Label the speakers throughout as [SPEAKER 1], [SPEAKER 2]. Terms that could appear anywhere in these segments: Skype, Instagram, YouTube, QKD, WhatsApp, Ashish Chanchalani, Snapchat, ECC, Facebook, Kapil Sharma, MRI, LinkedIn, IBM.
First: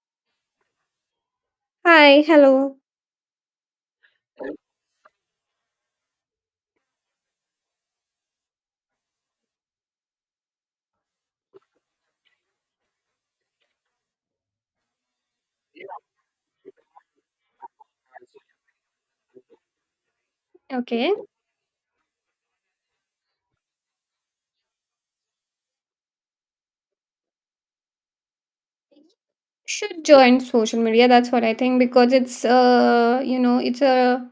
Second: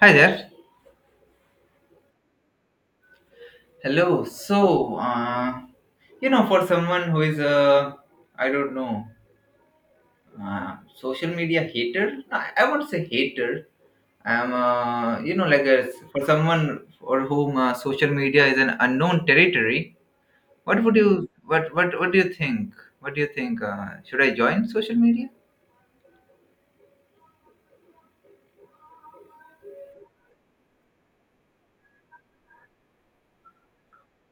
[SPEAKER 1] Hi there.
[SPEAKER 2] Hi, hello.
[SPEAKER 1] Hello. So, for someone who is a, I don't know, social media hater, I won't say hater. Like a, for someone for whom social media is an unknown territory.
[SPEAKER 2] Okay.
[SPEAKER 1] What do you think? What do you think? Should I join social media?
[SPEAKER 2] Should join social media. That's what I think because it's you know it's a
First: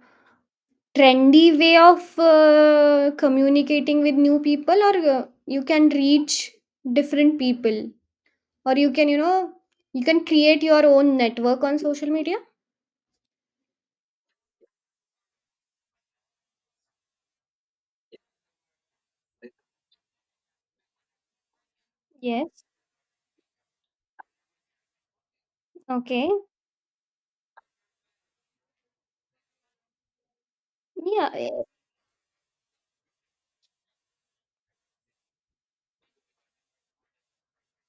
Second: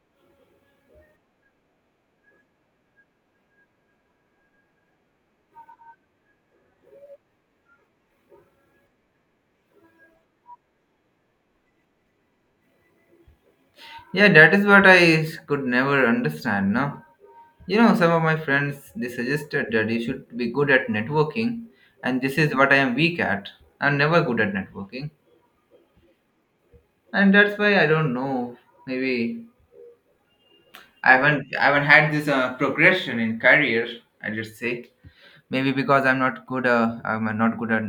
[SPEAKER 2] trendy way of communicating with new people, or you can reach different people, or you can create your own network on social media.
[SPEAKER 1] Yeah, that is what could never understand. No, you know, some of my friends they suggested that you should be good at networking, and this is
[SPEAKER 2] Yes.
[SPEAKER 1] what I am weak at. I'm never good at networking,
[SPEAKER 2] Okay.
[SPEAKER 1] and that's why I don't know. Maybe I
[SPEAKER 2] Yeah,
[SPEAKER 1] haven't I
[SPEAKER 2] eh,
[SPEAKER 1] haven't had this progression in career. I just say maybe because I'm not good. I'm not good at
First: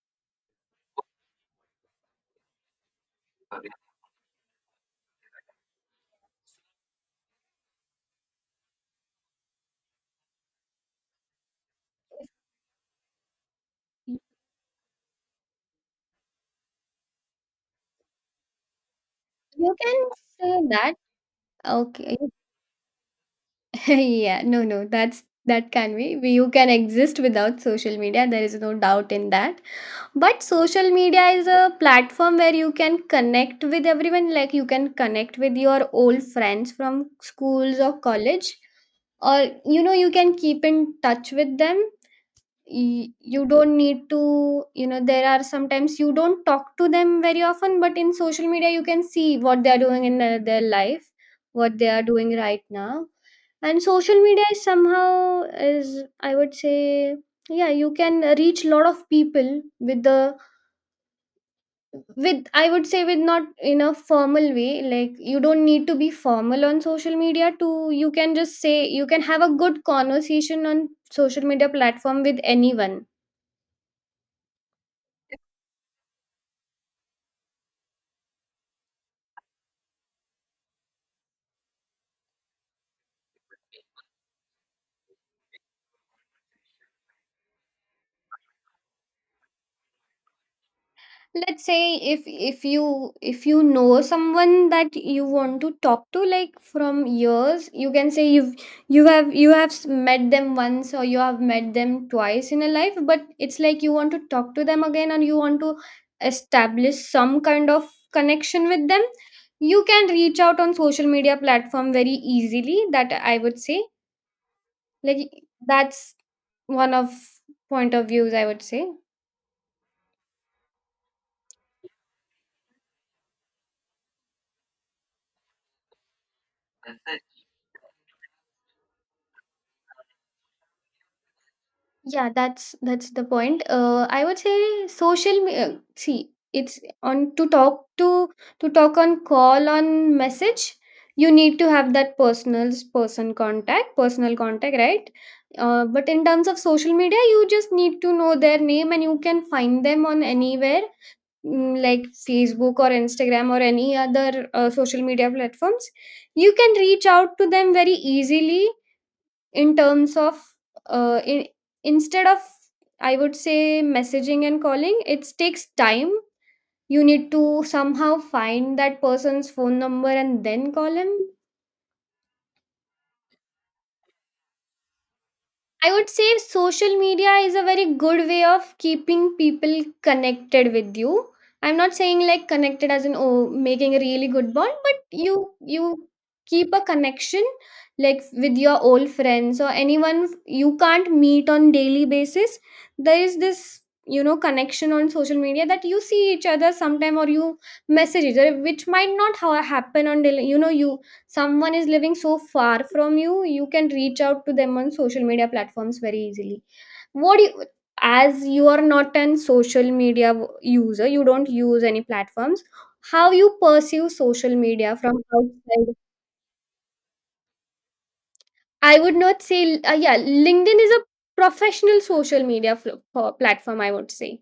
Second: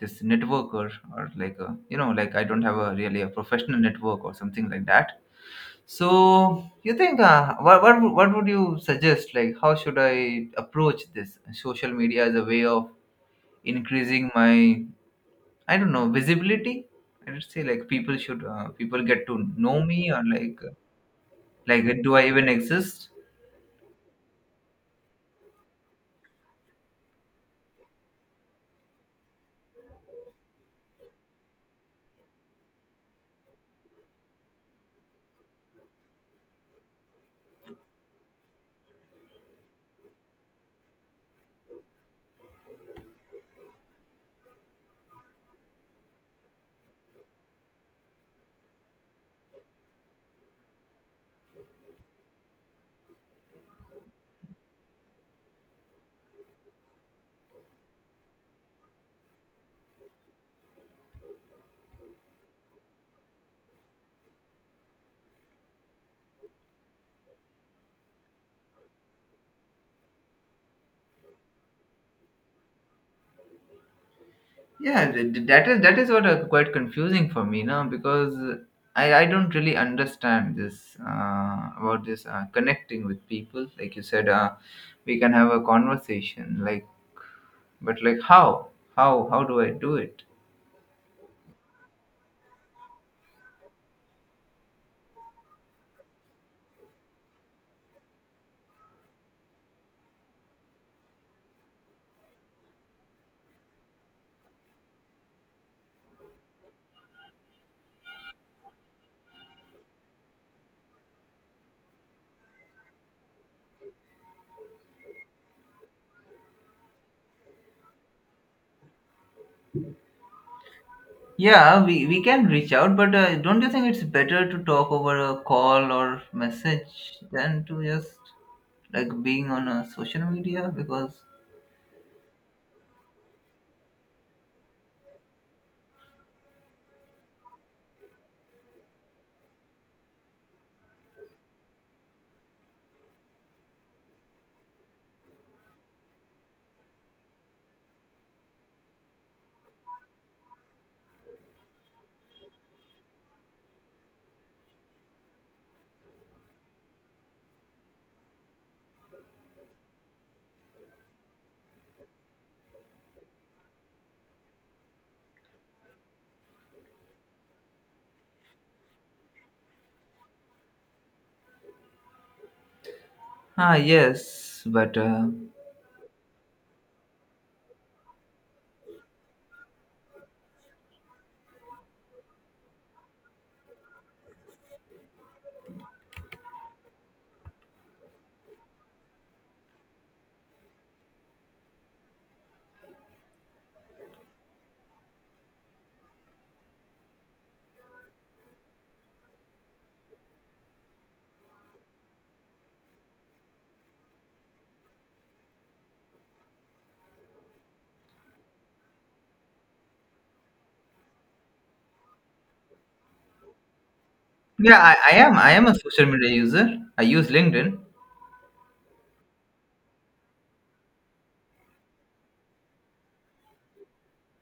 [SPEAKER 1] this networker or like a, you know, like I don't have a really a professional network or something like that. So you think what would you suggest? Like how should I approach this social media as a way of increasing my, I don't know, visibility, I would say, like people should people get to
[SPEAKER 2] you
[SPEAKER 1] know
[SPEAKER 2] can
[SPEAKER 1] me or like
[SPEAKER 2] say that.
[SPEAKER 1] like do
[SPEAKER 2] Okay,
[SPEAKER 1] I even exist?
[SPEAKER 2] yeah, no, no, that can be. You can exist without social media, there is no doubt in that. But social media is a platform where you can connect with everyone, like you can connect with your old friends from schools or college, or you know, you can keep in touch with them, you don't need to, you know, there are sometimes you don't talk to them very often, but in social media you can see what they are doing in their life, what they are doing right now. And social media is somehow, is I would say, yeah, you can reach a lot of people with the, with I would say, with not in a formal way, like you don't need to be formal on social media to, you can just say, you can have a good conversation on social media platform with anyone.
[SPEAKER 1] That is that is what quite confusing for me now because I don't really understand this about this connecting with people like you said, we can have a conversation, like but like how, how do I do it?
[SPEAKER 2] Let's say if you know someone that you want to talk to like from years, you can say you've, you have met them once, or you have met them twice in a life, but it's like you want to talk to them again and you want to establish some kind of connection with them. You can reach out on social media platform very easily, that I would say. Like, that's one of point of views I would say.
[SPEAKER 1] Yeah, we can reach out, but don't you think it's better to talk over a call or message than to just like being on a social media? Because
[SPEAKER 2] Yeah, that's the point. I would say see, it's on to talk to talk on call on message. You need to have that personal person contact, personal contact, right? But in terms of social media, you just need to know their name and you can find them on anywhere, mm, like Facebook or Instagram or any other social media platforms. You can reach out to them very easily in terms of, uh, in, instead of, I would say, messaging and calling, it takes time. You need to somehow find that person's phone number and then call him.
[SPEAKER 1] ah yes, but
[SPEAKER 2] I would say social media is a very good way of keeping people connected with you. I'm not saying like connected as in, oh, making a really good bond, but you keep a connection, like with your old friends or anyone you can't meet on daily basis. There is this, you know, connection on social media that you see each other sometime, or you message each other, which might not how happen on daily. You know, you, someone is living so far from you, you can reach out to them on social media platforms very easily. What do you, as you are not an social media user, you don't use any platforms, how you perceive social
[SPEAKER 1] yeah, I,
[SPEAKER 2] media
[SPEAKER 1] I
[SPEAKER 2] from
[SPEAKER 1] am I am a
[SPEAKER 2] outside?
[SPEAKER 1] social media user. I use LinkedIn.
[SPEAKER 2] I would not say, yeah, LinkedIn is a professional social media platform I would say.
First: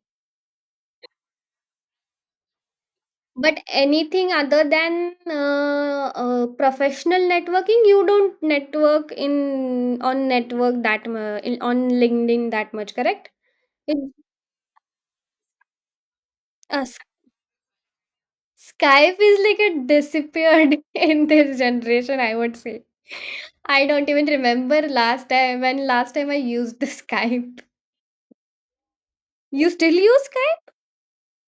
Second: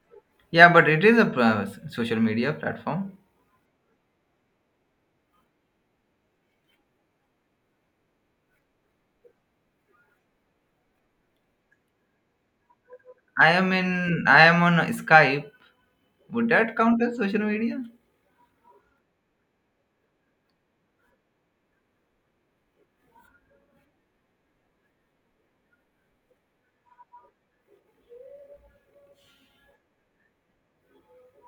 [SPEAKER 1] Yeah, but it is a social media platform.
[SPEAKER 2] But anything other than professional networking, you don't network in on network in on LinkedIn that much, correct? It,
[SPEAKER 1] I am on Skype. Would that
[SPEAKER 2] uh, S-
[SPEAKER 1] count as social media?
[SPEAKER 2] Skype is like it disappeared in this generation, I would say. I don't even remember last time when last time I used the Skype. You still use Skype?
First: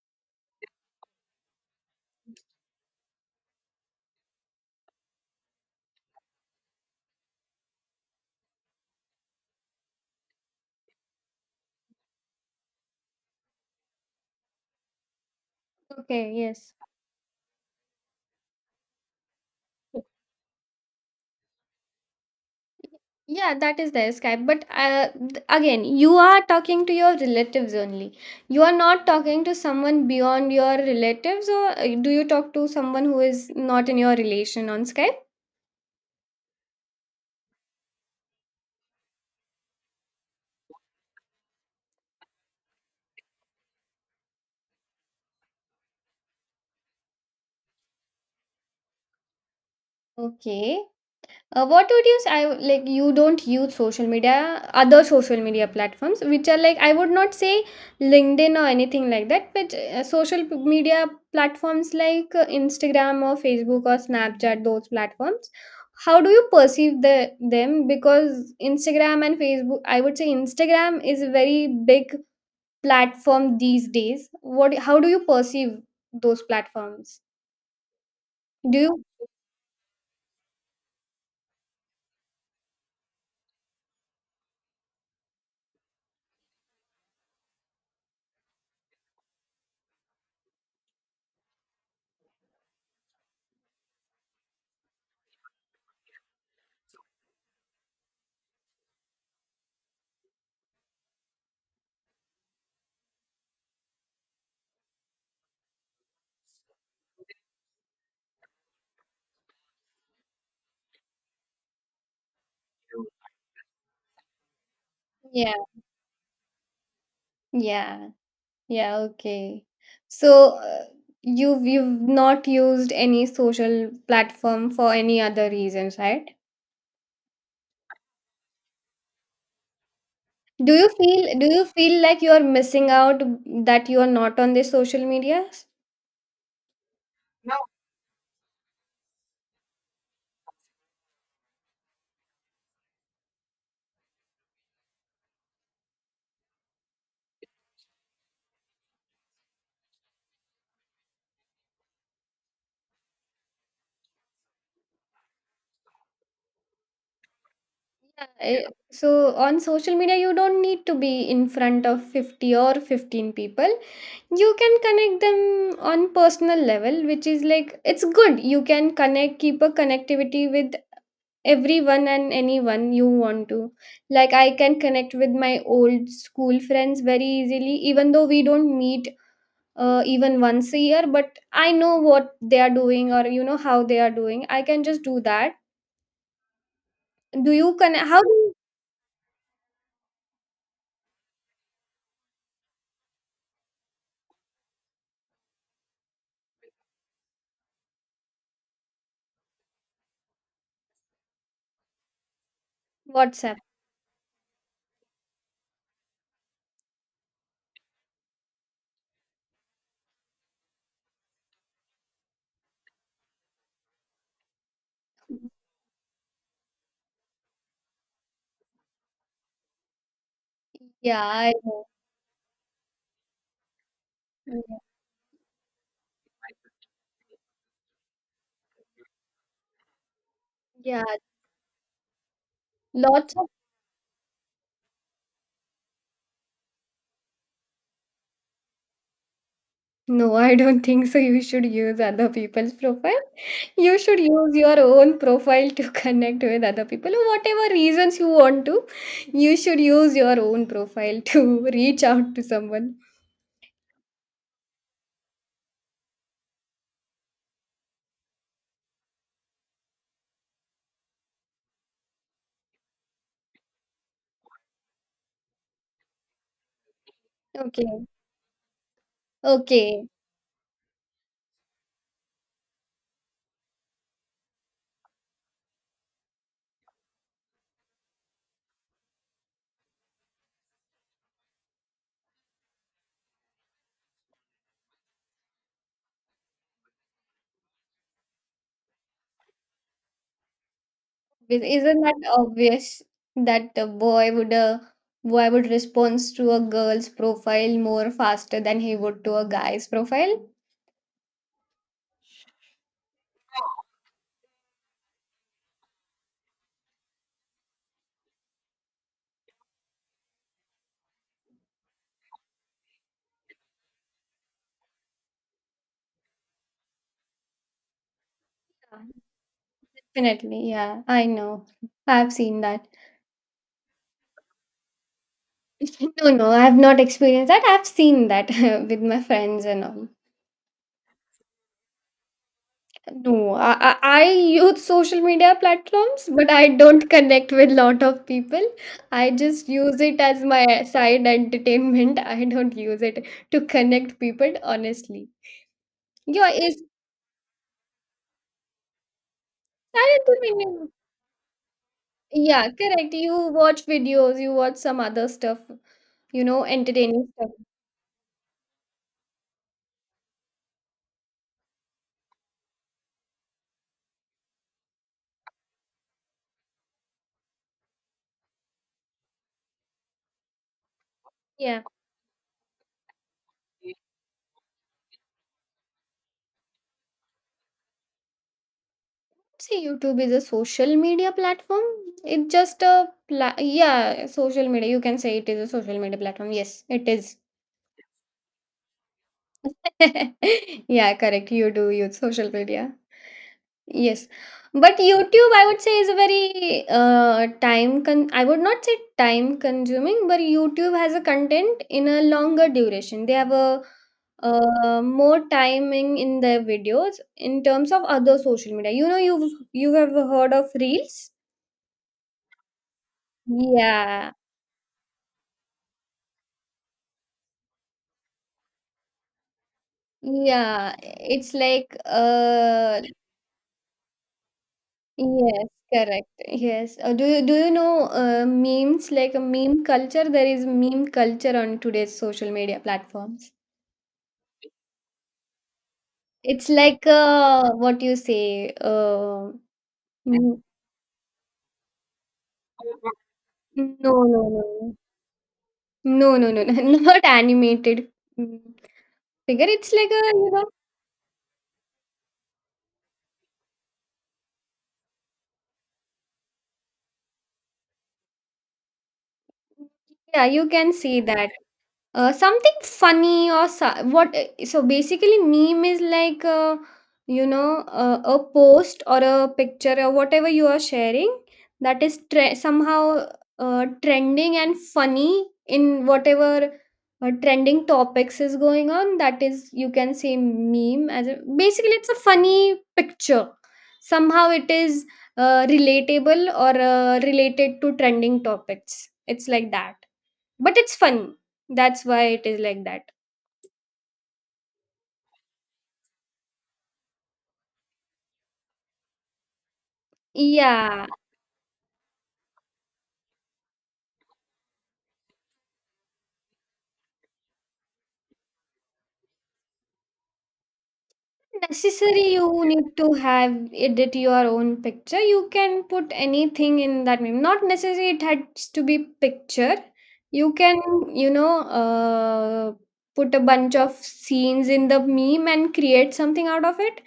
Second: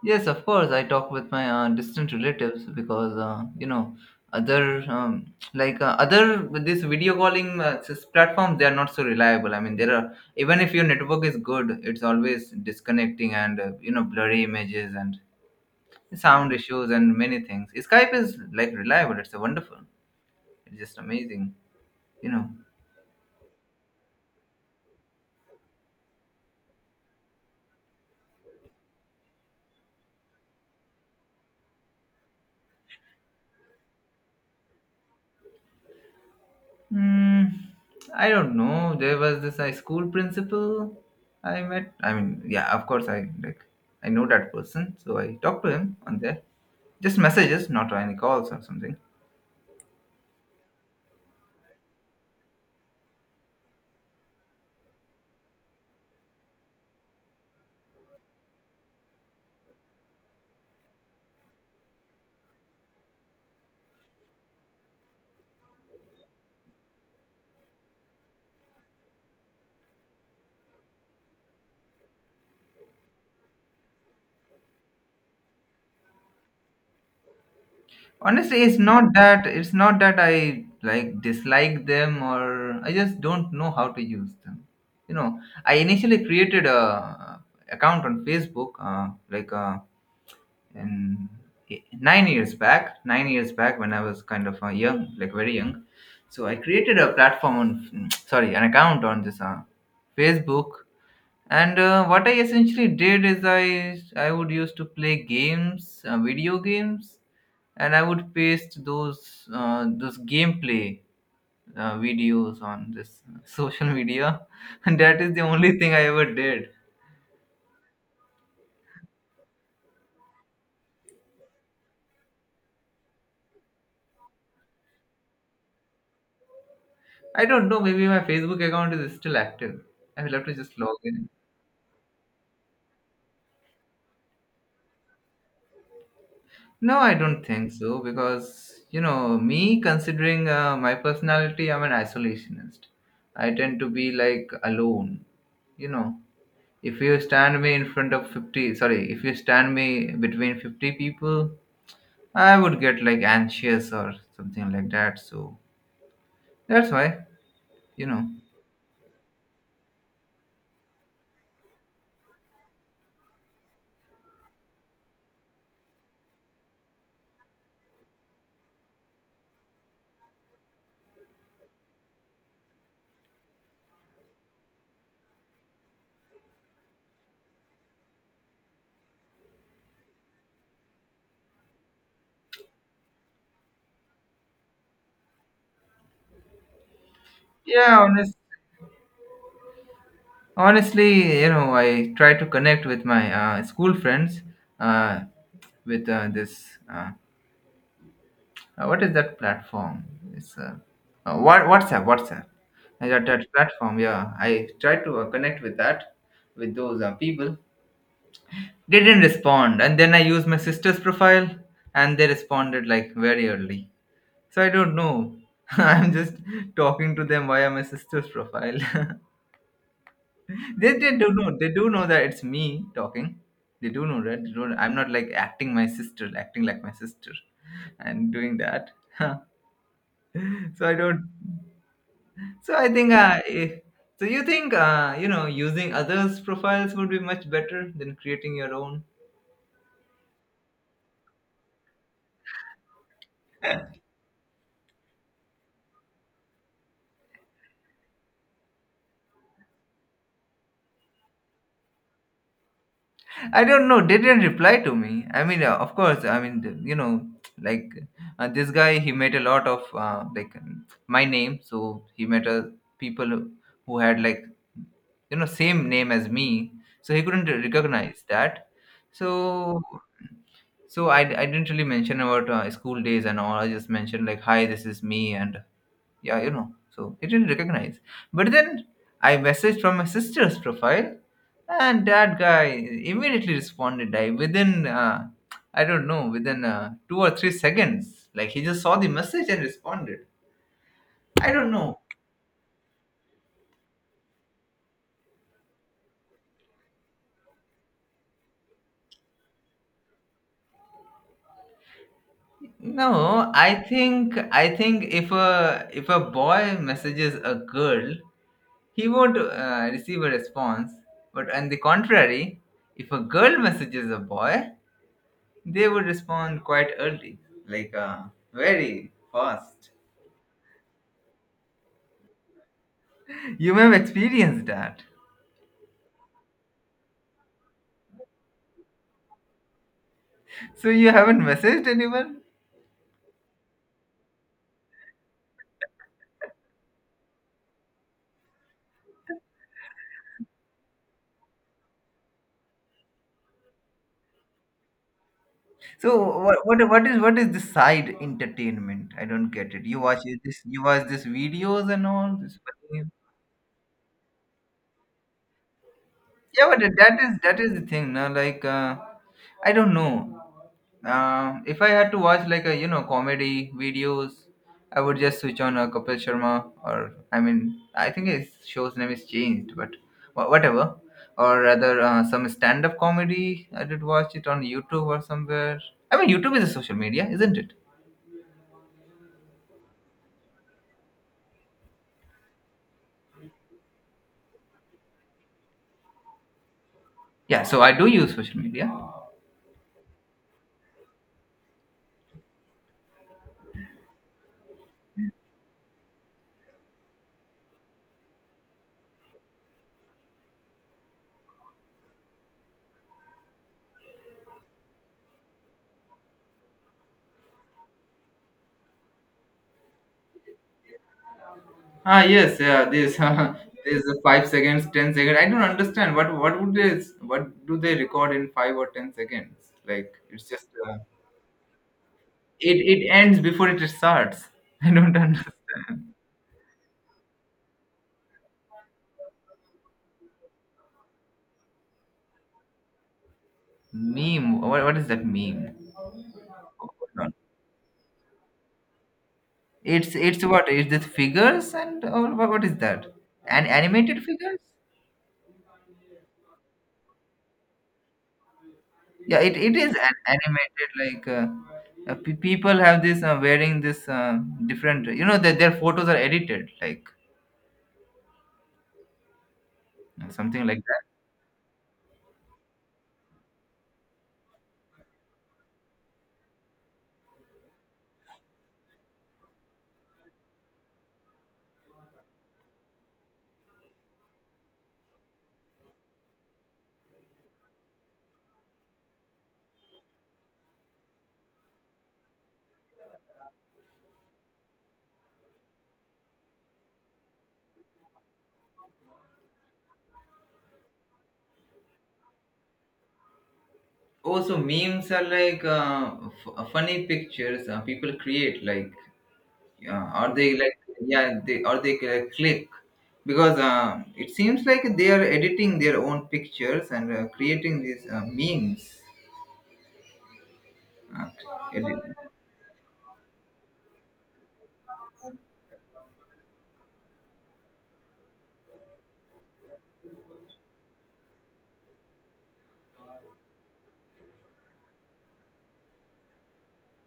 [SPEAKER 1] Yes, of course. I talk with my distant relatives because you know, other um, other with this video calling platforms they are not so reliable. I mean, there are, even if your network is good, it's always disconnecting and, you know, blurry images and
[SPEAKER 2] Okay,
[SPEAKER 1] sound
[SPEAKER 2] yes.
[SPEAKER 1] issues and many things. Skype is like reliable. It's a wonderful. It's just amazing. You know.
[SPEAKER 2] Yeah, that is their Skype. But again, you are talking to your relatives only. You are not talking to someone beyond your relatives, or do you talk to someone who is not in your relation on Skype?
[SPEAKER 1] Hmm, I don't know. There was this high school principal I met. I mean, yeah, of course, I like, I know that person, so I talked to him on there. Just messages, not any calls or something.
[SPEAKER 2] Okay. What would you say? Like, you don't use social media, other social media platforms, which are like, I would not say LinkedIn or anything like that, but social media platforms like Instagram or Facebook or Snapchat, those platforms. How do you perceive the them? Because Instagram and Facebook, I would say Instagram is a very big platform these days. What? How do you perceive those platforms?
[SPEAKER 1] Honestly, it's
[SPEAKER 2] Do you?
[SPEAKER 1] not that. It's not that I like dislike them or I just don't know how to use them. You know, I initially created a account on Facebook, like a, in 9 years back when I was kind of young, like very young. So I created a platform on sorry, an account on this Facebook. And what I essentially did is I would used to play games, video games, and I would paste those gameplay videos on this social media and that is the
[SPEAKER 2] Yeah,
[SPEAKER 1] only thing I ever did.
[SPEAKER 2] yeah. Yeah, okay. So you've not used any social platform for any other reasons, right?
[SPEAKER 1] I don't know, maybe my Facebook account is still active. I will have to
[SPEAKER 2] Do
[SPEAKER 1] just
[SPEAKER 2] you
[SPEAKER 1] log in.
[SPEAKER 2] feel do you feel like you are missing out, that you are not on the social media?
[SPEAKER 1] No, I don't think so because, you know, me considering my personality, I'm an isolationist. I tend to be like alone. You know, if you stand me in front of 50, sorry, if you stand me between 50 people, I would get like anxious or something like that. So that's why, you know.
[SPEAKER 2] I- So, on social media you don't need to be in front of 50 or 15 people. You can connect them on personal level, which is like, it's good. You can connect, keep a connectivity with everyone and anyone you want to, like I can connect with my old school friends very easily, even though we don't meet, even once a year, but I know what they are doing, or, you know, how they are doing, I can just do that. Do you
[SPEAKER 1] Yeah,
[SPEAKER 2] connect, how do
[SPEAKER 1] honest,
[SPEAKER 2] you,
[SPEAKER 1] Honestly, you know, I try to connect with my school friends uh, with this. Uh, what is that platform? It's WhatsApp. WhatsApp. I got that
[SPEAKER 2] WhatsApp,
[SPEAKER 1] platform. Yeah, I tried to connect with that with those people. They didn't respond, and then I used my sister's profile, and they responded like very early. So I don't know. I'm just talking to them via my sister's profile. They
[SPEAKER 2] yeah,
[SPEAKER 1] do
[SPEAKER 2] I
[SPEAKER 1] know. They
[SPEAKER 2] know.
[SPEAKER 1] do know that it's me talking. They do know that. They
[SPEAKER 2] Mm,
[SPEAKER 1] don't, I'm not like acting my sister, acting like my sister, and doing that. So I
[SPEAKER 2] yeah,
[SPEAKER 1] don't. So I think,
[SPEAKER 2] lots.
[SPEAKER 1] so you think, you know, using others' profiles would be much better than creating your own?
[SPEAKER 2] No, I don't think so. You should use other people's profile. You should use your own profile to connect with other people. Whatever reasons you want to, you should use your own profile to reach out to someone.
[SPEAKER 1] I don't know. They didn't reply to me. I mean, of course. I mean, the- you know, like this guy, he met a lot of my name, so he met people who had like, you know, same name as me, so he couldn't
[SPEAKER 2] Okay,
[SPEAKER 1] recognize that. So
[SPEAKER 2] okay.
[SPEAKER 1] so I didn't really mention about school days and all. I just mentioned like, hi, this is me, and yeah, you know, so he didn't recognize, but then I messaged from my sister's profile, and that guy immediately responded. I don't know, within 2 or 3 seconds, like he just saw the message and responded. I
[SPEAKER 2] Is-
[SPEAKER 1] don't know.
[SPEAKER 2] Isn't that obvious that a boy would, a boy would respond to a girl's profile more faster than he would to a guy's profile?
[SPEAKER 1] No, I think if a, if a boy messages a girl, he won't receive a response, but on the contrary, if a girl messages a boy, they would respond quite early, like uh, very
[SPEAKER 2] Yeah,
[SPEAKER 1] fast.
[SPEAKER 2] definitely, yeah. I know. I've seen that.
[SPEAKER 1] You may have experienced that.
[SPEAKER 2] No, no, I have not experienced that. I've seen that with my friends and all.
[SPEAKER 1] So you haven't messaged anyone.
[SPEAKER 2] No, I use social media platforms, but I don't connect with lot of people. I just use it as my side entertainment. I don't use it to connect people, honestly.
[SPEAKER 1] So
[SPEAKER 2] Yeah,
[SPEAKER 1] what,
[SPEAKER 2] it's
[SPEAKER 1] what what is what is this side entertainment? I don't get it.
[SPEAKER 2] side
[SPEAKER 1] You
[SPEAKER 2] entertainment.
[SPEAKER 1] watch this videos and all this.
[SPEAKER 2] Yeah,
[SPEAKER 1] But—
[SPEAKER 2] correct. You watch videos, you watch some other stuff, you know,
[SPEAKER 1] Yeah, but
[SPEAKER 2] entertaining stuff.
[SPEAKER 1] that is the thing now. Like I don't know. If I had to watch like a, you know, comedy videos, I would just switch on a Kapil Sharma, or I mean I think his show's name is changed, but whatever. Or
[SPEAKER 2] Yeah.
[SPEAKER 1] rather, some stand-up comedy. I did watch it on YouTube or somewhere. I mean, YouTube is a social media, isn't it?
[SPEAKER 2] See, YouTube is a social media platform. It just a yeah, social media. You can say it is a social media platform. Yes, it is.
[SPEAKER 1] Yeah, so I do use social media.
[SPEAKER 2] Yeah, correct. You do use social media. Yes, but YouTube, I would say, is a very time con. I would not say time consuming, but YouTube has a content in a longer duration. They have a more timing in their videos in terms of other social media. You know, you have heard of reels.
[SPEAKER 1] Ah, yes, yeah. This this
[SPEAKER 2] Yeah,
[SPEAKER 1] 5 seconds, 10 seconds. I don't understand what would this what do they record in 5 or 10 seconds? Like it's just. Uh,
[SPEAKER 2] yeah. It's like
[SPEAKER 1] It
[SPEAKER 2] uh,
[SPEAKER 1] it ends before it starts. I don't
[SPEAKER 2] yes,
[SPEAKER 1] understand.
[SPEAKER 2] correct. Yes. Do you know memes, like a meme culture? There is meme culture on today's social media platforms.
[SPEAKER 1] Meme. What is that meme?
[SPEAKER 2] It's like
[SPEAKER 1] Hold on.
[SPEAKER 2] uh, what you say uh,
[SPEAKER 1] It's
[SPEAKER 2] mm,
[SPEAKER 1] what? Is this figures and or what is that? An
[SPEAKER 2] no
[SPEAKER 1] animated
[SPEAKER 2] no
[SPEAKER 1] figures?
[SPEAKER 2] no no not animated, mm,
[SPEAKER 1] Yeah, it,
[SPEAKER 2] figure.
[SPEAKER 1] it
[SPEAKER 2] It's
[SPEAKER 1] is
[SPEAKER 2] like
[SPEAKER 1] an
[SPEAKER 2] a, you know,
[SPEAKER 1] animated like people have this wearing this different. You know that their photos are edited like
[SPEAKER 2] yeah,
[SPEAKER 1] something
[SPEAKER 2] you
[SPEAKER 1] like
[SPEAKER 2] can
[SPEAKER 1] that.
[SPEAKER 2] see that something funny or what, so basically meme is like you know, a post or a picture or whatever you are sharing that is somehow trending and funny in whatever trending topics is going on, that is, you can say meme as a, basically it's a funny picture, somehow it is relatable or related to trending topics, it's like that. But it's fun, that's why it is like that.
[SPEAKER 1] Also, memes are like funny pictures people create like, yeah, or they like,
[SPEAKER 2] Yeah,
[SPEAKER 1] yeah, they or they click because it seems like they are editing their own pictures and creating these memes. uh, edit-
[SPEAKER 2] necessary, you need to have edit your own picture, you can put anything in that meme, not necessary it has to be picture. You can, you know, put a bunch of scenes in the meme and create something out of it.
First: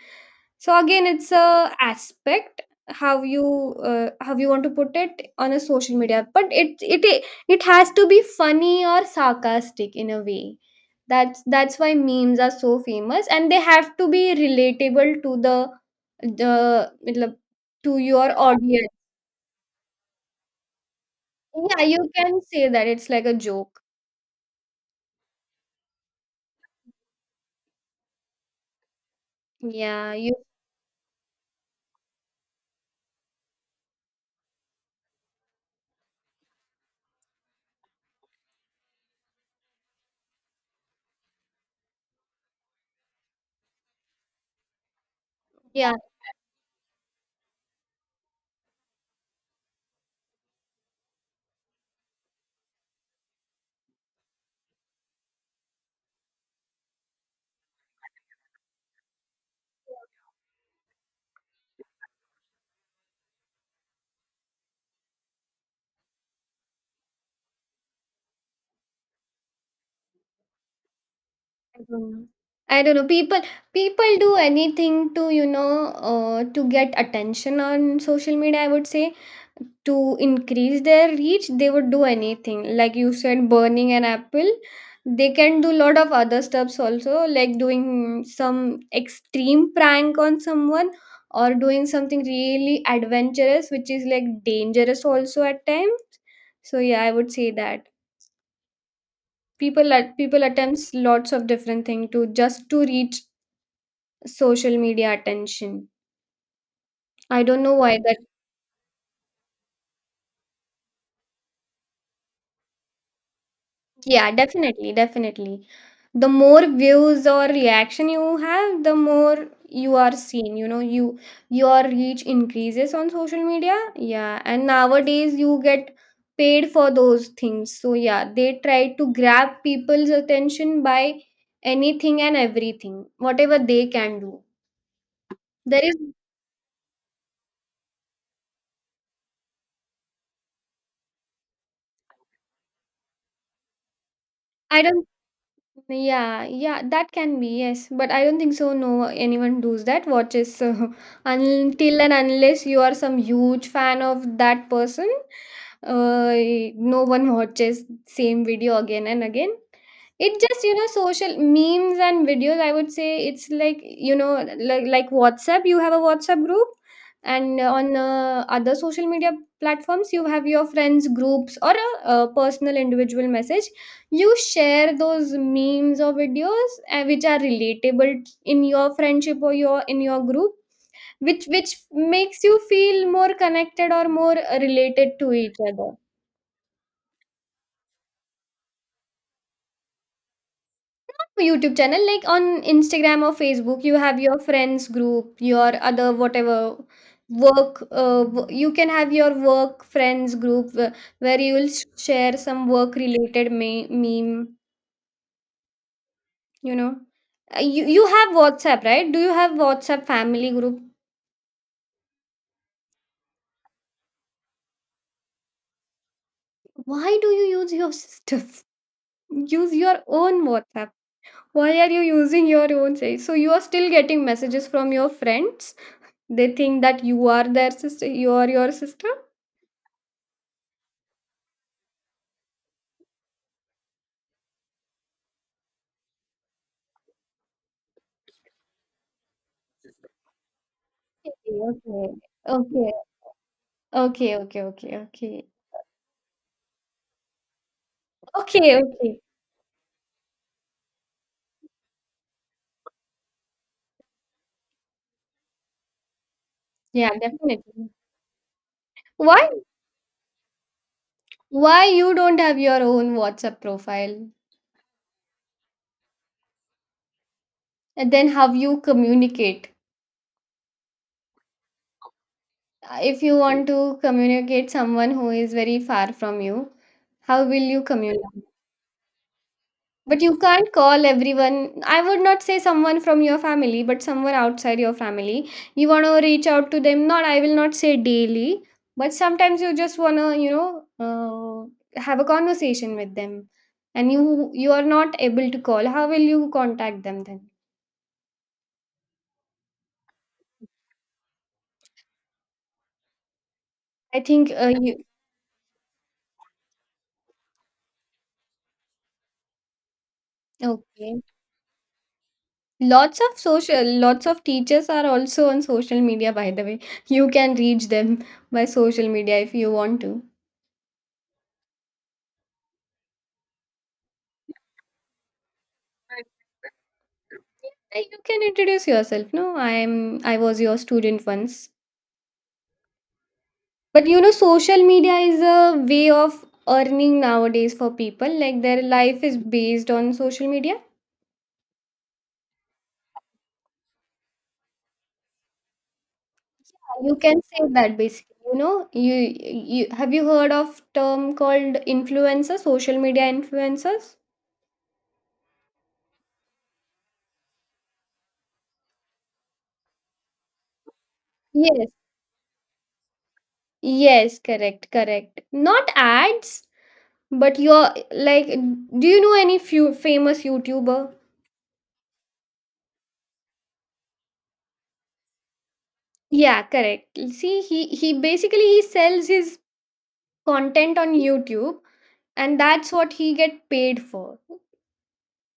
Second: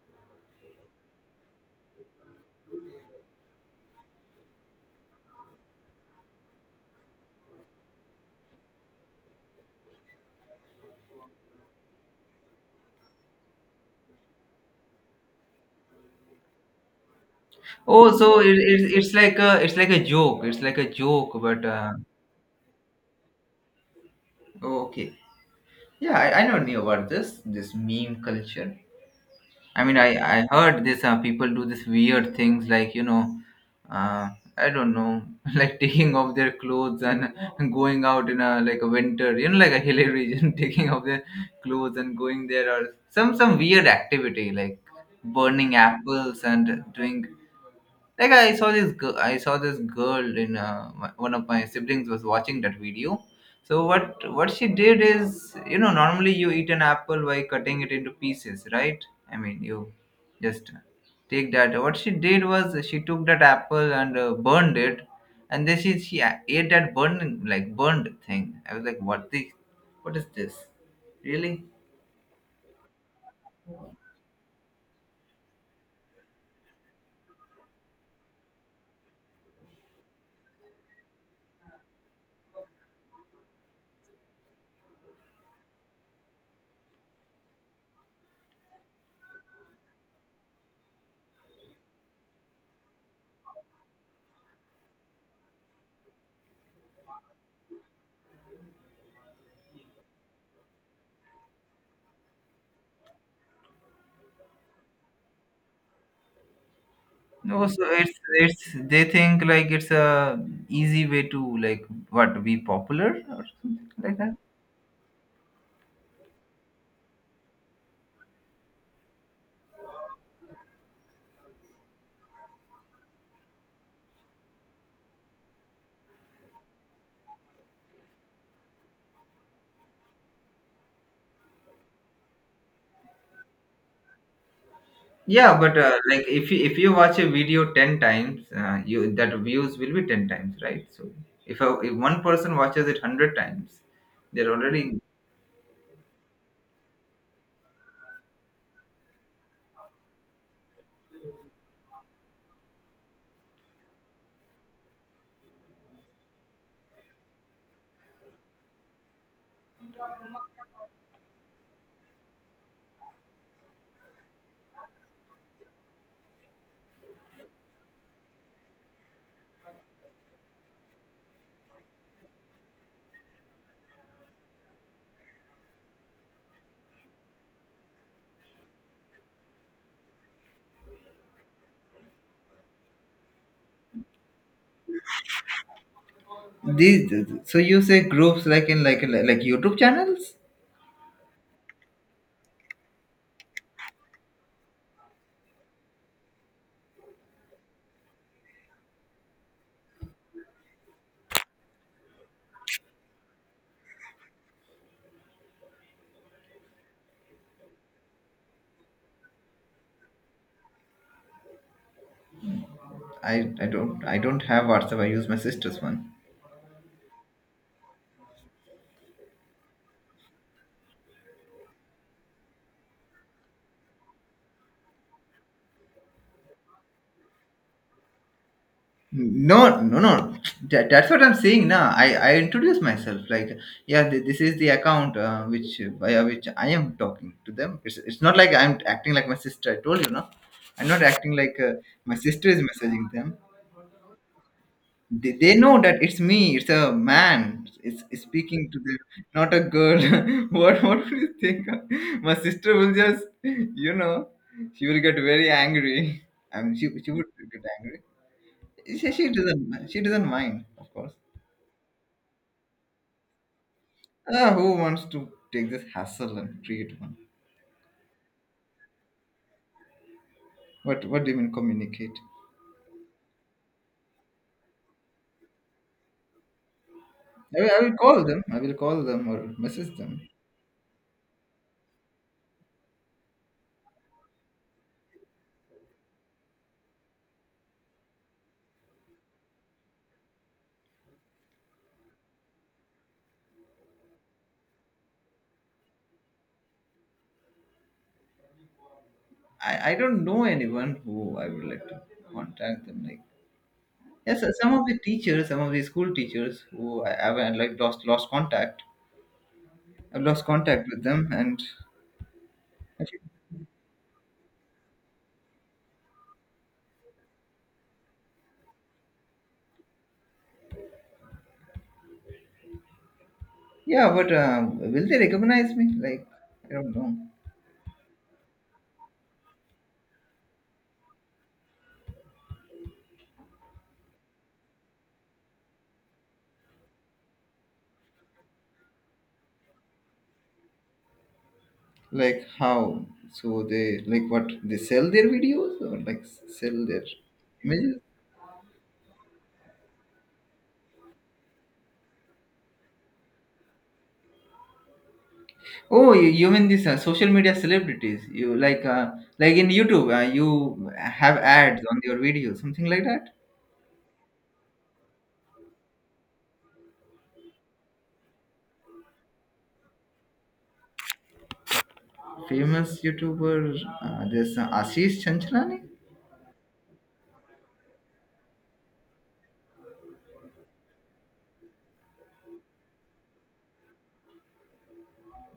[SPEAKER 2] So again, it's a aspect how you want to put it on a social media, but it has to be funny or sarcastic in a way. That's why memes are so famous, and they have to be relatable to the matlab, to
[SPEAKER 1] oh,
[SPEAKER 2] your
[SPEAKER 1] so it,
[SPEAKER 2] audience.
[SPEAKER 1] it's like a, it's like a joke, it's like a joke, but
[SPEAKER 2] Yeah, you can say that it's like a joke.
[SPEAKER 1] oh, okay. Yeah, I never knew about this this meme culture. I mean,
[SPEAKER 2] Yeah, you,
[SPEAKER 1] I heard this people do this weird things like, you know, uh, I don't know, like taking off their clothes and going out in a like a winter, you know, like a hilly region, taking off their clothes and going there, or some weird activity like burning
[SPEAKER 2] yeah.
[SPEAKER 1] apples and doing, like I saw this girl in one of my siblings was watching that video. So what she did is, you know, normally you eat an apple by cutting it into pieces, right? I mean you just take that What she did was she took that apple and burned it, and then she ate that burned, like burned thing. I was like, what the, what is this, really?
[SPEAKER 2] I don't know. I don't know. People, people do anything to, you know, to get attention on social media, I would say. To increase their reach, they would do anything. Like you said, burning an apple. They can do lot of other stuffs also, like doing some extreme prank on someone, or doing something really adventurous, which is like dangerous also at times. So yeah, I would say that people at people attempts lots of different thing to just to reach social media attention. I
[SPEAKER 1] No,
[SPEAKER 2] don't know
[SPEAKER 1] so
[SPEAKER 2] why that.
[SPEAKER 1] it's they think like it's a easy way to like, what, be popular or something like
[SPEAKER 2] Yeah,
[SPEAKER 1] that.
[SPEAKER 2] definitely, definitely, the more views or reaction you have, the more you are seen, you know, you, your reach increases on social media. Yeah, and nowadays you get paid for those things, so yeah, they try to grab people's attention by anything and everything, whatever they can do.
[SPEAKER 1] Yeah, but
[SPEAKER 2] There is,
[SPEAKER 1] like if you watch a video 10 times, you that views will be 10 times, right? So if a, if one person watches it 100 times, they're
[SPEAKER 2] I
[SPEAKER 1] already
[SPEAKER 2] don't, yeah, yeah, that can be, yes. But I don't think so. No, anyone does that. Watches until and unless you are some huge fan of that person, uh, no one watches same video again and again. It just, you know, social memes and videos, I would say it's like, you know, like WhatsApp. You have a WhatsApp group, and on other social media platforms, you have your friends' groups or a personal individual message. You share those memes or videos which are relatable in your friendship or your in your group, which makes you feel more connected or more related to each other.
[SPEAKER 1] these. So you say groups like in like like YouTube channels?
[SPEAKER 2] YouTube channel, like on Instagram or Facebook, you have your friends group, your other, whatever. Work you can have your work friends group where you will share some work related meme, you know. You have WhatsApp, right? Do you have WhatsApp family group?
[SPEAKER 1] I don't have WhatsApp. I use my sister's one.
[SPEAKER 2] Why do you use your sister's? Use your own WhatsApp. Why are you using your own, say? So you are still getting messages from your friends. They think that you are their sister. You are your sister.
[SPEAKER 1] No, no, no. That, that's what I'm saying now. I introduce myself like, yeah, this is the account which via which I am talking to them. It's not like I'm acting like my sister. I told you, no. I'm not acting like my
[SPEAKER 2] Okay.
[SPEAKER 1] sister is
[SPEAKER 2] Okay.
[SPEAKER 1] messaging them.
[SPEAKER 2] Okay. Okay. Okay.
[SPEAKER 1] They know that it's me. It's a man. It's
[SPEAKER 2] Okay.
[SPEAKER 1] speaking to
[SPEAKER 2] Okay.
[SPEAKER 1] them,
[SPEAKER 2] Okay.
[SPEAKER 1] not a girl. What do you think? My sister will just, you know, she will get very angry. I mean,
[SPEAKER 2] Yeah,
[SPEAKER 1] she would get
[SPEAKER 2] definitely.
[SPEAKER 1] angry. She
[SPEAKER 2] Why?
[SPEAKER 1] doesn't mind. She doesn't mind, of course.
[SPEAKER 2] Why you don't have your own WhatsApp profile?
[SPEAKER 1] Ah, who wants to take this hassle and create one?
[SPEAKER 2] And then how you communicate?
[SPEAKER 1] What do you mean communicate?
[SPEAKER 2] If you want to communicate someone who is very far from you, how will
[SPEAKER 1] I
[SPEAKER 2] you
[SPEAKER 1] will call them.
[SPEAKER 2] communicate?
[SPEAKER 1] I will call them or message them.
[SPEAKER 2] But you can't call everyone. I would not say someone from your family, but someone outside your family. You want to reach out to them. Not, I will not say daily, but sometimes you just want to, you know, have a conversation with them, and you are not able to call. How will you contact them then?
[SPEAKER 1] I don't know anyone who I would like to contact them. Like
[SPEAKER 2] I
[SPEAKER 1] yes,
[SPEAKER 2] think
[SPEAKER 1] some of the
[SPEAKER 2] you
[SPEAKER 1] teachers, some of the school teachers who I haven't like lost contact. I've lost contact with
[SPEAKER 2] okay.
[SPEAKER 1] them, and
[SPEAKER 2] Lots of social, lots of teachers are also on social media. By the way, you can reach them by social media if you want to.
[SPEAKER 1] yeah, but will they recognize me? Like I don't know.
[SPEAKER 2] Uh, You can introduce yourself. No, I was your student once. But you know, social media is a way of earning nowadays for people. Like their life is based on social media.
[SPEAKER 1] Like how? So they like what? They sell their videos or like sell their
[SPEAKER 2] You can say that
[SPEAKER 1] images?
[SPEAKER 2] basically. You have you heard of term called influencer, social media influencers?
[SPEAKER 1] Oh, you mean these social media celebrities? You like in YouTube, you have ads
[SPEAKER 2] Yes.
[SPEAKER 1] on your videos, something like that.
[SPEAKER 2] Yes, correct, correct. Not ads, but your, like, do you know any few famous YouTuber?
[SPEAKER 1] Famous YouTuber, there's Ashish Chanchalani.
[SPEAKER 2] Yeah, correct. See, he basically he sells his content on YouTube, and that's what he get paid for.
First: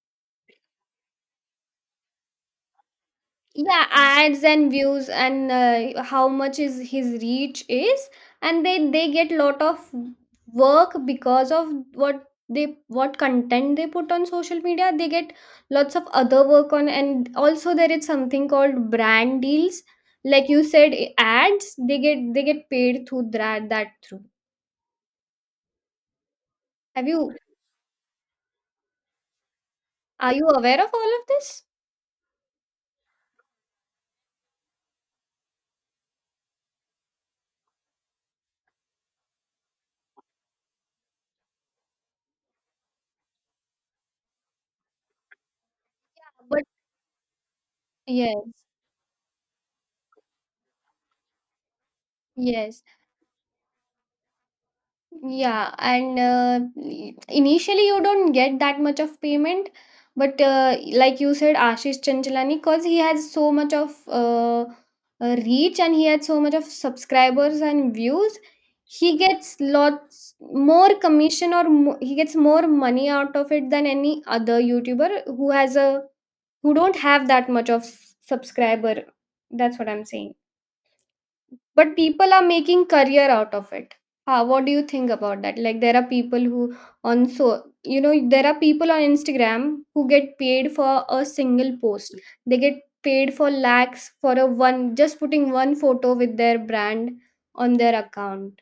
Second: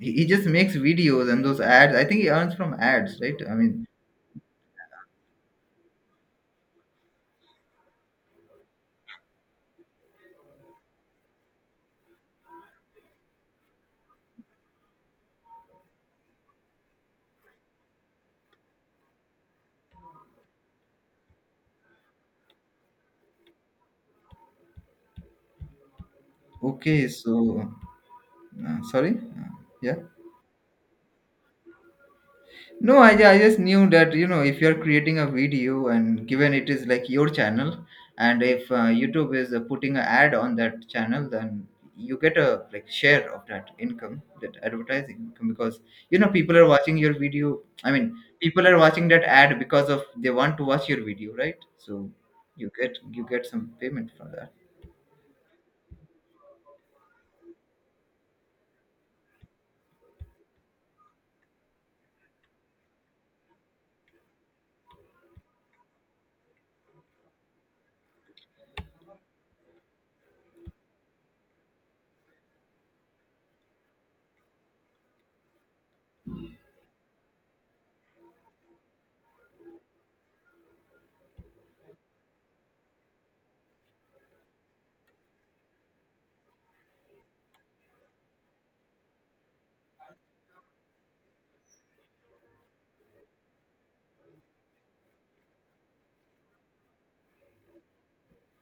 [SPEAKER 1] He just makes videos and those ads. I think he earns from ads, right? I mean,
[SPEAKER 2] Yeah, ads and views and how much is his reach is, and they get lot of work because of what they what content they put on social media. They get lots of other work on, and also there is something called brand deals. Like you said, ads they get paid through that through.
[SPEAKER 1] okay,
[SPEAKER 2] Have you,
[SPEAKER 1] so sorry, yeah.
[SPEAKER 2] are you aware of all of this?
[SPEAKER 1] No, I just knew that you know if you're creating a video and given it is like your channel, and if YouTube is putting an ad on that channel, then you get a like share of that income, that advertising income, because you know people
[SPEAKER 2] But
[SPEAKER 1] are watching your video. I mean, people
[SPEAKER 2] yes,
[SPEAKER 1] are watching that ad because of they want to watch your video, right? So you
[SPEAKER 2] yes,
[SPEAKER 1] get you get some payment from that.
[SPEAKER 2] yeah. And initially, you don't get that much of payment, but like you said, Ashish Chanchalani, because he has so much of reach and he had so much of subscribers and views, he gets lots more commission or he gets more money out of it than any other YouTuber who has a who don't have that much of subscriber. That's what I'm saying. But people are making career out of it. What do you think about that? Like there are people who, on so, you know, there are people on Instagram who get paid for a single post. They get paid for lakhs for a one, just putting one photo with their brand on their account.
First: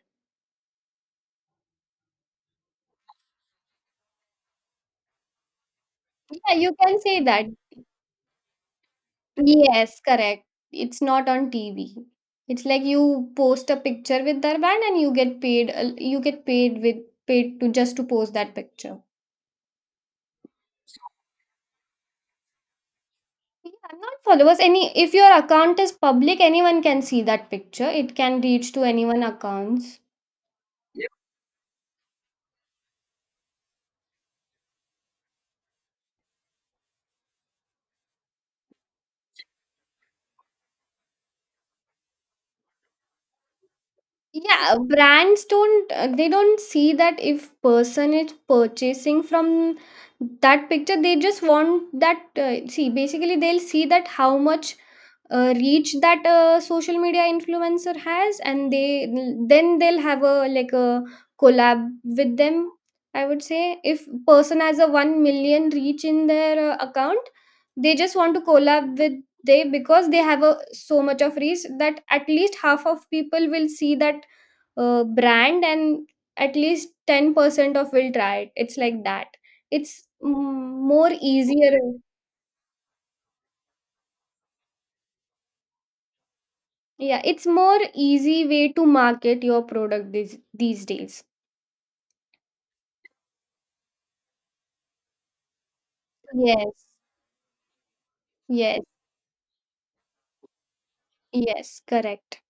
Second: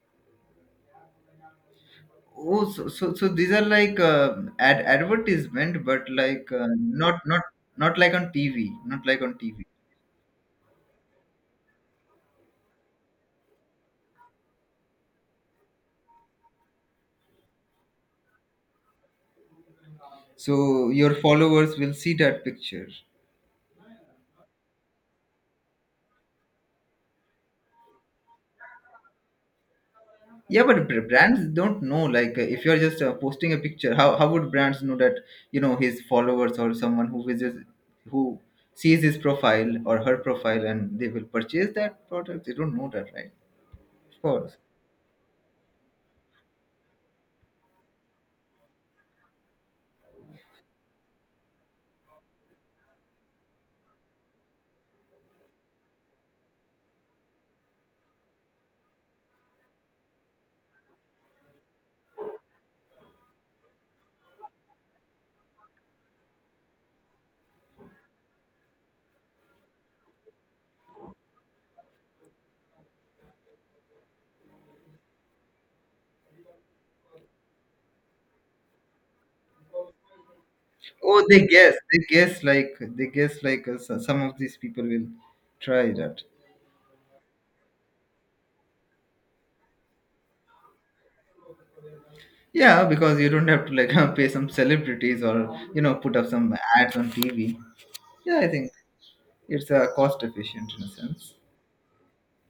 [SPEAKER 1] Oh, so these are like ad advertisement, but like
[SPEAKER 2] Yeah, you can
[SPEAKER 1] not
[SPEAKER 2] say
[SPEAKER 1] not
[SPEAKER 2] that.
[SPEAKER 1] not like on TV, not like on TV.
[SPEAKER 2] Yes, correct. It's not on TV. It's like you post a picture with their brand and you get paid, you get paid with paid to just to post that picture.
[SPEAKER 1] So your followers will see that picture.
[SPEAKER 2] Yeah, not followers. Any, if your account is public, anyone can see that picture. It can reach to anyone accounts.
[SPEAKER 1] Yeah, but brands don't know like if you're just posting a picture, how would brands know that you know his followers or someone who visits who sees his profile or her profile and they will purchase that product, they don't know that, right? Of course.
[SPEAKER 2] Yeah, brands don't they don't see that if person is purchasing from that picture. They just want that, see, basically they'll see that how much reach that social media influencer has, and they then they'll have a like a collab with them. I would say if person has a 1 million reach in their account, they just want to collab with, they, because they have a so much of reach that at least half of people will see that brand, and at least 10% of will try it. It's like that. It's, mm, more
[SPEAKER 1] Oh, they
[SPEAKER 2] easier.
[SPEAKER 1] guess, some of these people will try that.
[SPEAKER 2] Yeah, it's more easy way to market your product these days.
[SPEAKER 1] Yeah, because you don't have to like pay some celebrities or you know put up some
[SPEAKER 2] Yes.
[SPEAKER 1] ads on TV. Yeah, I think
[SPEAKER 2] Yes.
[SPEAKER 1] it's cost efficient in a sense.
[SPEAKER 2] Yes, correct.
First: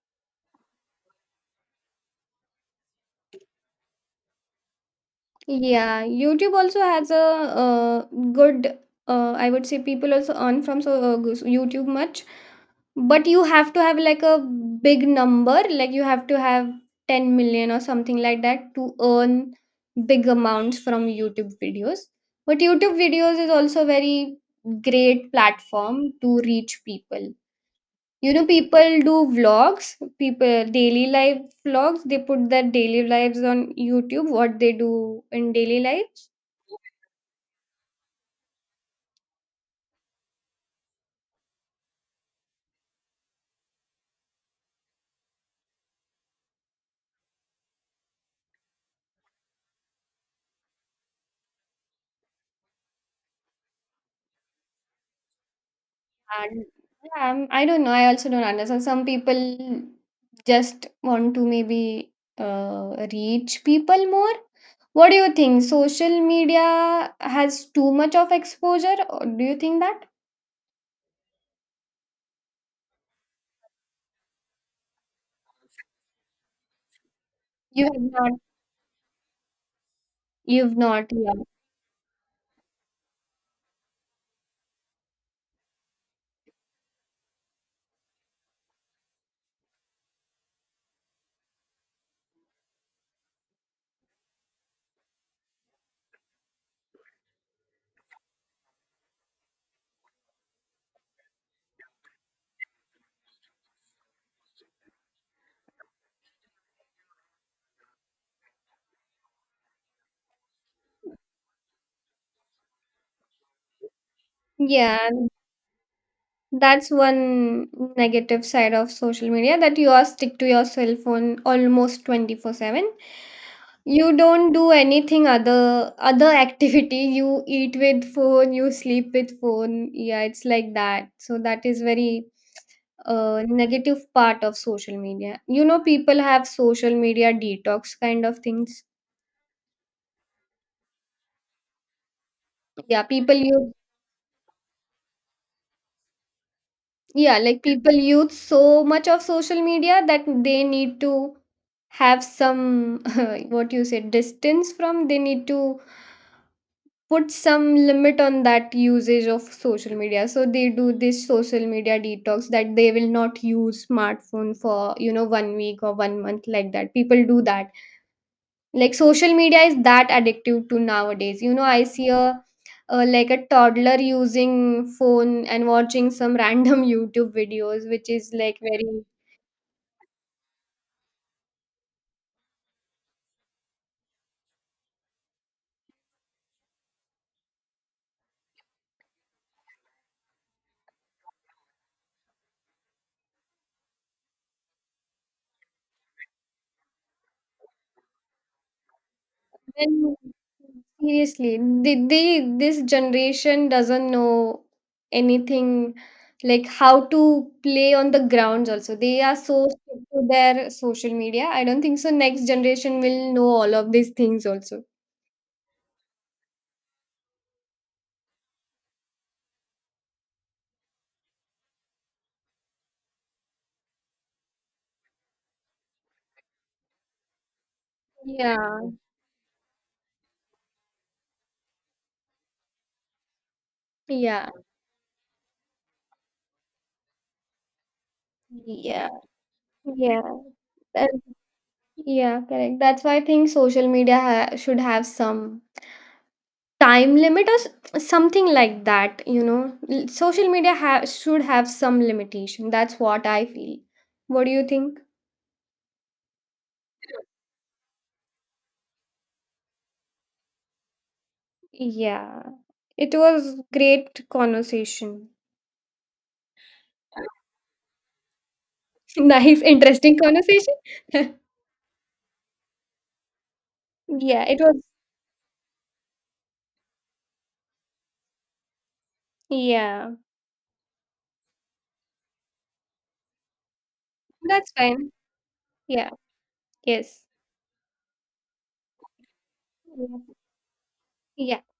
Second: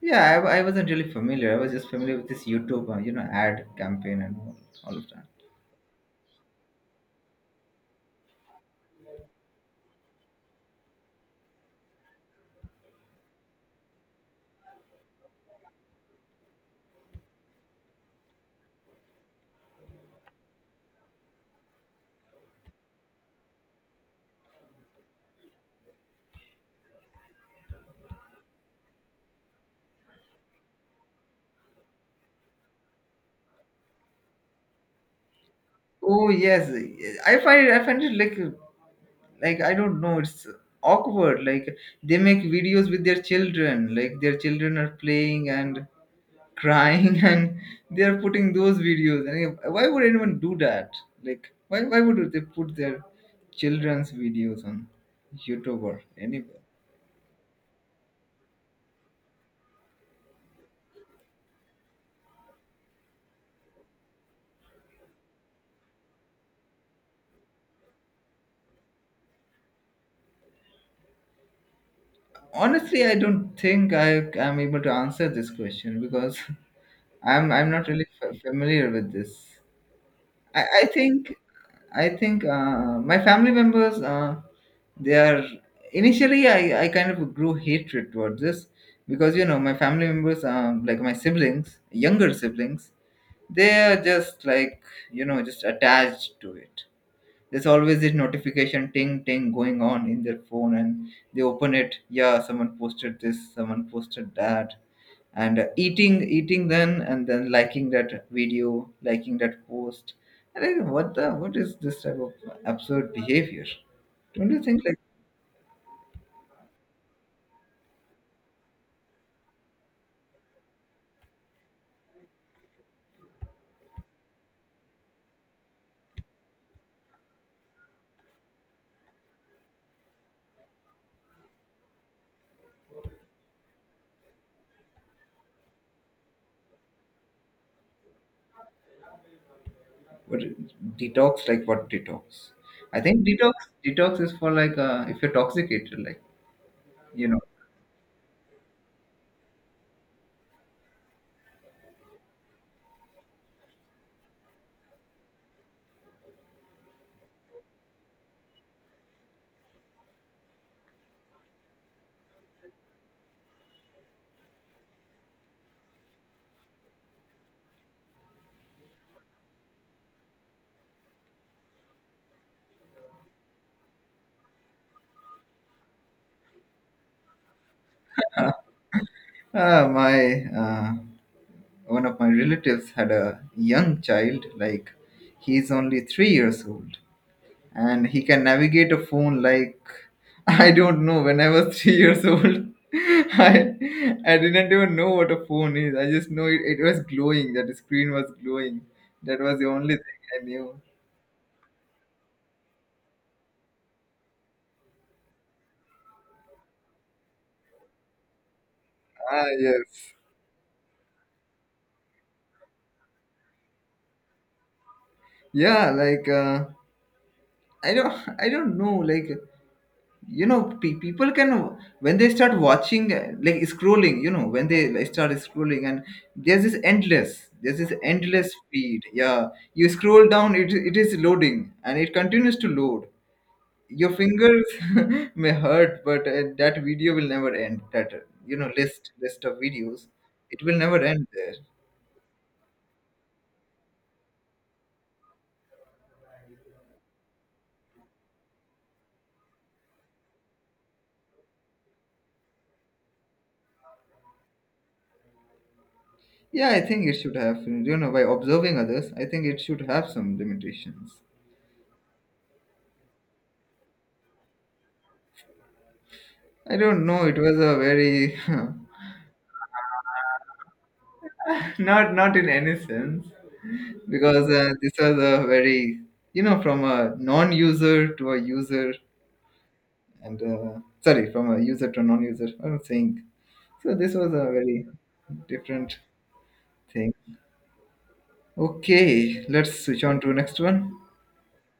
[SPEAKER 1] Yeah, I wasn't really familiar. I was just familiar with this YouTube, you know, ad campaign and all of that.
[SPEAKER 2] Yeah, YouTube also has a good I would say people also earn from so YouTube much. But you have to have like a big number, like you have to have 10 million or something like that to earn big amounts from YouTube videos. But YouTube videos is also very great platform to reach people. You know, people do vlogs, people daily life vlogs, they put their daily lives on YouTube, what they do in daily life.
[SPEAKER 1] Oh yes, I find it like I don't know, it's awkward. Like they make videos with their children, like their children are playing and crying, and they are putting those videos. And yeah, why would anyone do that? Like why would they put their children's videos on YouTube or anywhere?
[SPEAKER 2] And yeah, I'm, I don't know. I also don't understand. Some people just want to maybe reach people more. What do you think? Social media has too much of exposure, or do you think that
[SPEAKER 1] Honestly, I don't think I am able to answer this question because I'm
[SPEAKER 2] you
[SPEAKER 1] not
[SPEAKER 2] have
[SPEAKER 1] really
[SPEAKER 2] not?
[SPEAKER 1] familiar with this. I,
[SPEAKER 2] You've
[SPEAKER 1] I
[SPEAKER 2] not,
[SPEAKER 1] think
[SPEAKER 2] yeah.
[SPEAKER 1] I think my family members they are initially I kind of grew hatred towards this because you know my family members like my siblings, younger siblings, they are just like you know just attached to it. There's always this notification ting ting going on in their phone, and they open it. Yeah, someone posted this, someone posted that, and eating, eating then, and then liking that video, liking that post. And I go, what the? What is this type of absurd behavior? Don't you think
[SPEAKER 2] Yeah,
[SPEAKER 1] like
[SPEAKER 2] that's one negative side of social media that you are stick to your cell phone almost 24/7. You don't do anything other activity. You eat with phone, you sleep with phone. Yeah, it's like that. So that is very negative part of social media. You know, people have social media detox kind of things.
[SPEAKER 1] what is- detox? Like what detox? I
[SPEAKER 2] Yeah,
[SPEAKER 1] think
[SPEAKER 2] people use,
[SPEAKER 1] detox is for like if you're toxicated, like you
[SPEAKER 2] yeah,
[SPEAKER 1] know.
[SPEAKER 2] like people use so much of social media that they need to have some what you say distance from. They need to put some limit on that usage of social media, so they do this social media detox that they will not use smartphone for, you know, 1 week or 1 month, like that people do that. Like social media is that addictive to nowadays. You know, I see a like a toddler using phone and watching some random YouTube videos, which is like very,
[SPEAKER 1] Ah, my. Uh, One of my relatives had a young child, like he's only three years old, and he can navigate a phone like I don't know. When I was three years old, I I didn't even know what a phone is. I just know it, it was glowing. That screen was glowing. That was the only
[SPEAKER 2] and
[SPEAKER 1] thing I knew.
[SPEAKER 2] seriously, they this generation doesn't know anything like how to play on the grounds also. They are
[SPEAKER 1] Ah
[SPEAKER 2] so stuck
[SPEAKER 1] yes.
[SPEAKER 2] to their social media. I don't think so next generation will know all of these things also.
[SPEAKER 1] Yeah, like I don't know like. You know people can when they start watching like scrolling, you know, when they like start scrolling and there's this endless
[SPEAKER 2] Yeah.
[SPEAKER 1] feed. Yeah, you scroll down, it is loading and it continues to load. Your
[SPEAKER 2] Yeah.
[SPEAKER 1] fingers may hurt but that video will never end, that you know
[SPEAKER 2] Yeah,
[SPEAKER 1] list of videos,
[SPEAKER 2] yeah.
[SPEAKER 1] it will never
[SPEAKER 2] That,
[SPEAKER 1] end there.
[SPEAKER 2] yeah, correct. That's why I think social media ha should have some time limit or something like that, you know. Social media should have some limitation. That's what I feel. What do you think?
[SPEAKER 1] Yeah, I think it should have, you know, by observing others I think it should have some limitations.
[SPEAKER 2] Yeah, it was great conversation.
[SPEAKER 1] I don't know. It was a very
[SPEAKER 2] Nice interesting conversation.
[SPEAKER 1] not not in any sense
[SPEAKER 2] Yeah,
[SPEAKER 1] because
[SPEAKER 2] it was.
[SPEAKER 1] this was a very you know from a non-user to a user
[SPEAKER 2] Yeah,
[SPEAKER 1] and sorry, from a user to a non-user, I'm saying. So this was a
[SPEAKER 2] that's
[SPEAKER 1] very
[SPEAKER 2] fine.
[SPEAKER 1] different
[SPEAKER 2] Yeah.
[SPEAKER 1] thing.
[SPEAKER 2] Yes.
[SPEAKER 1] Okay, let's switch on to next one.
[SPEAKER 2] Yeah.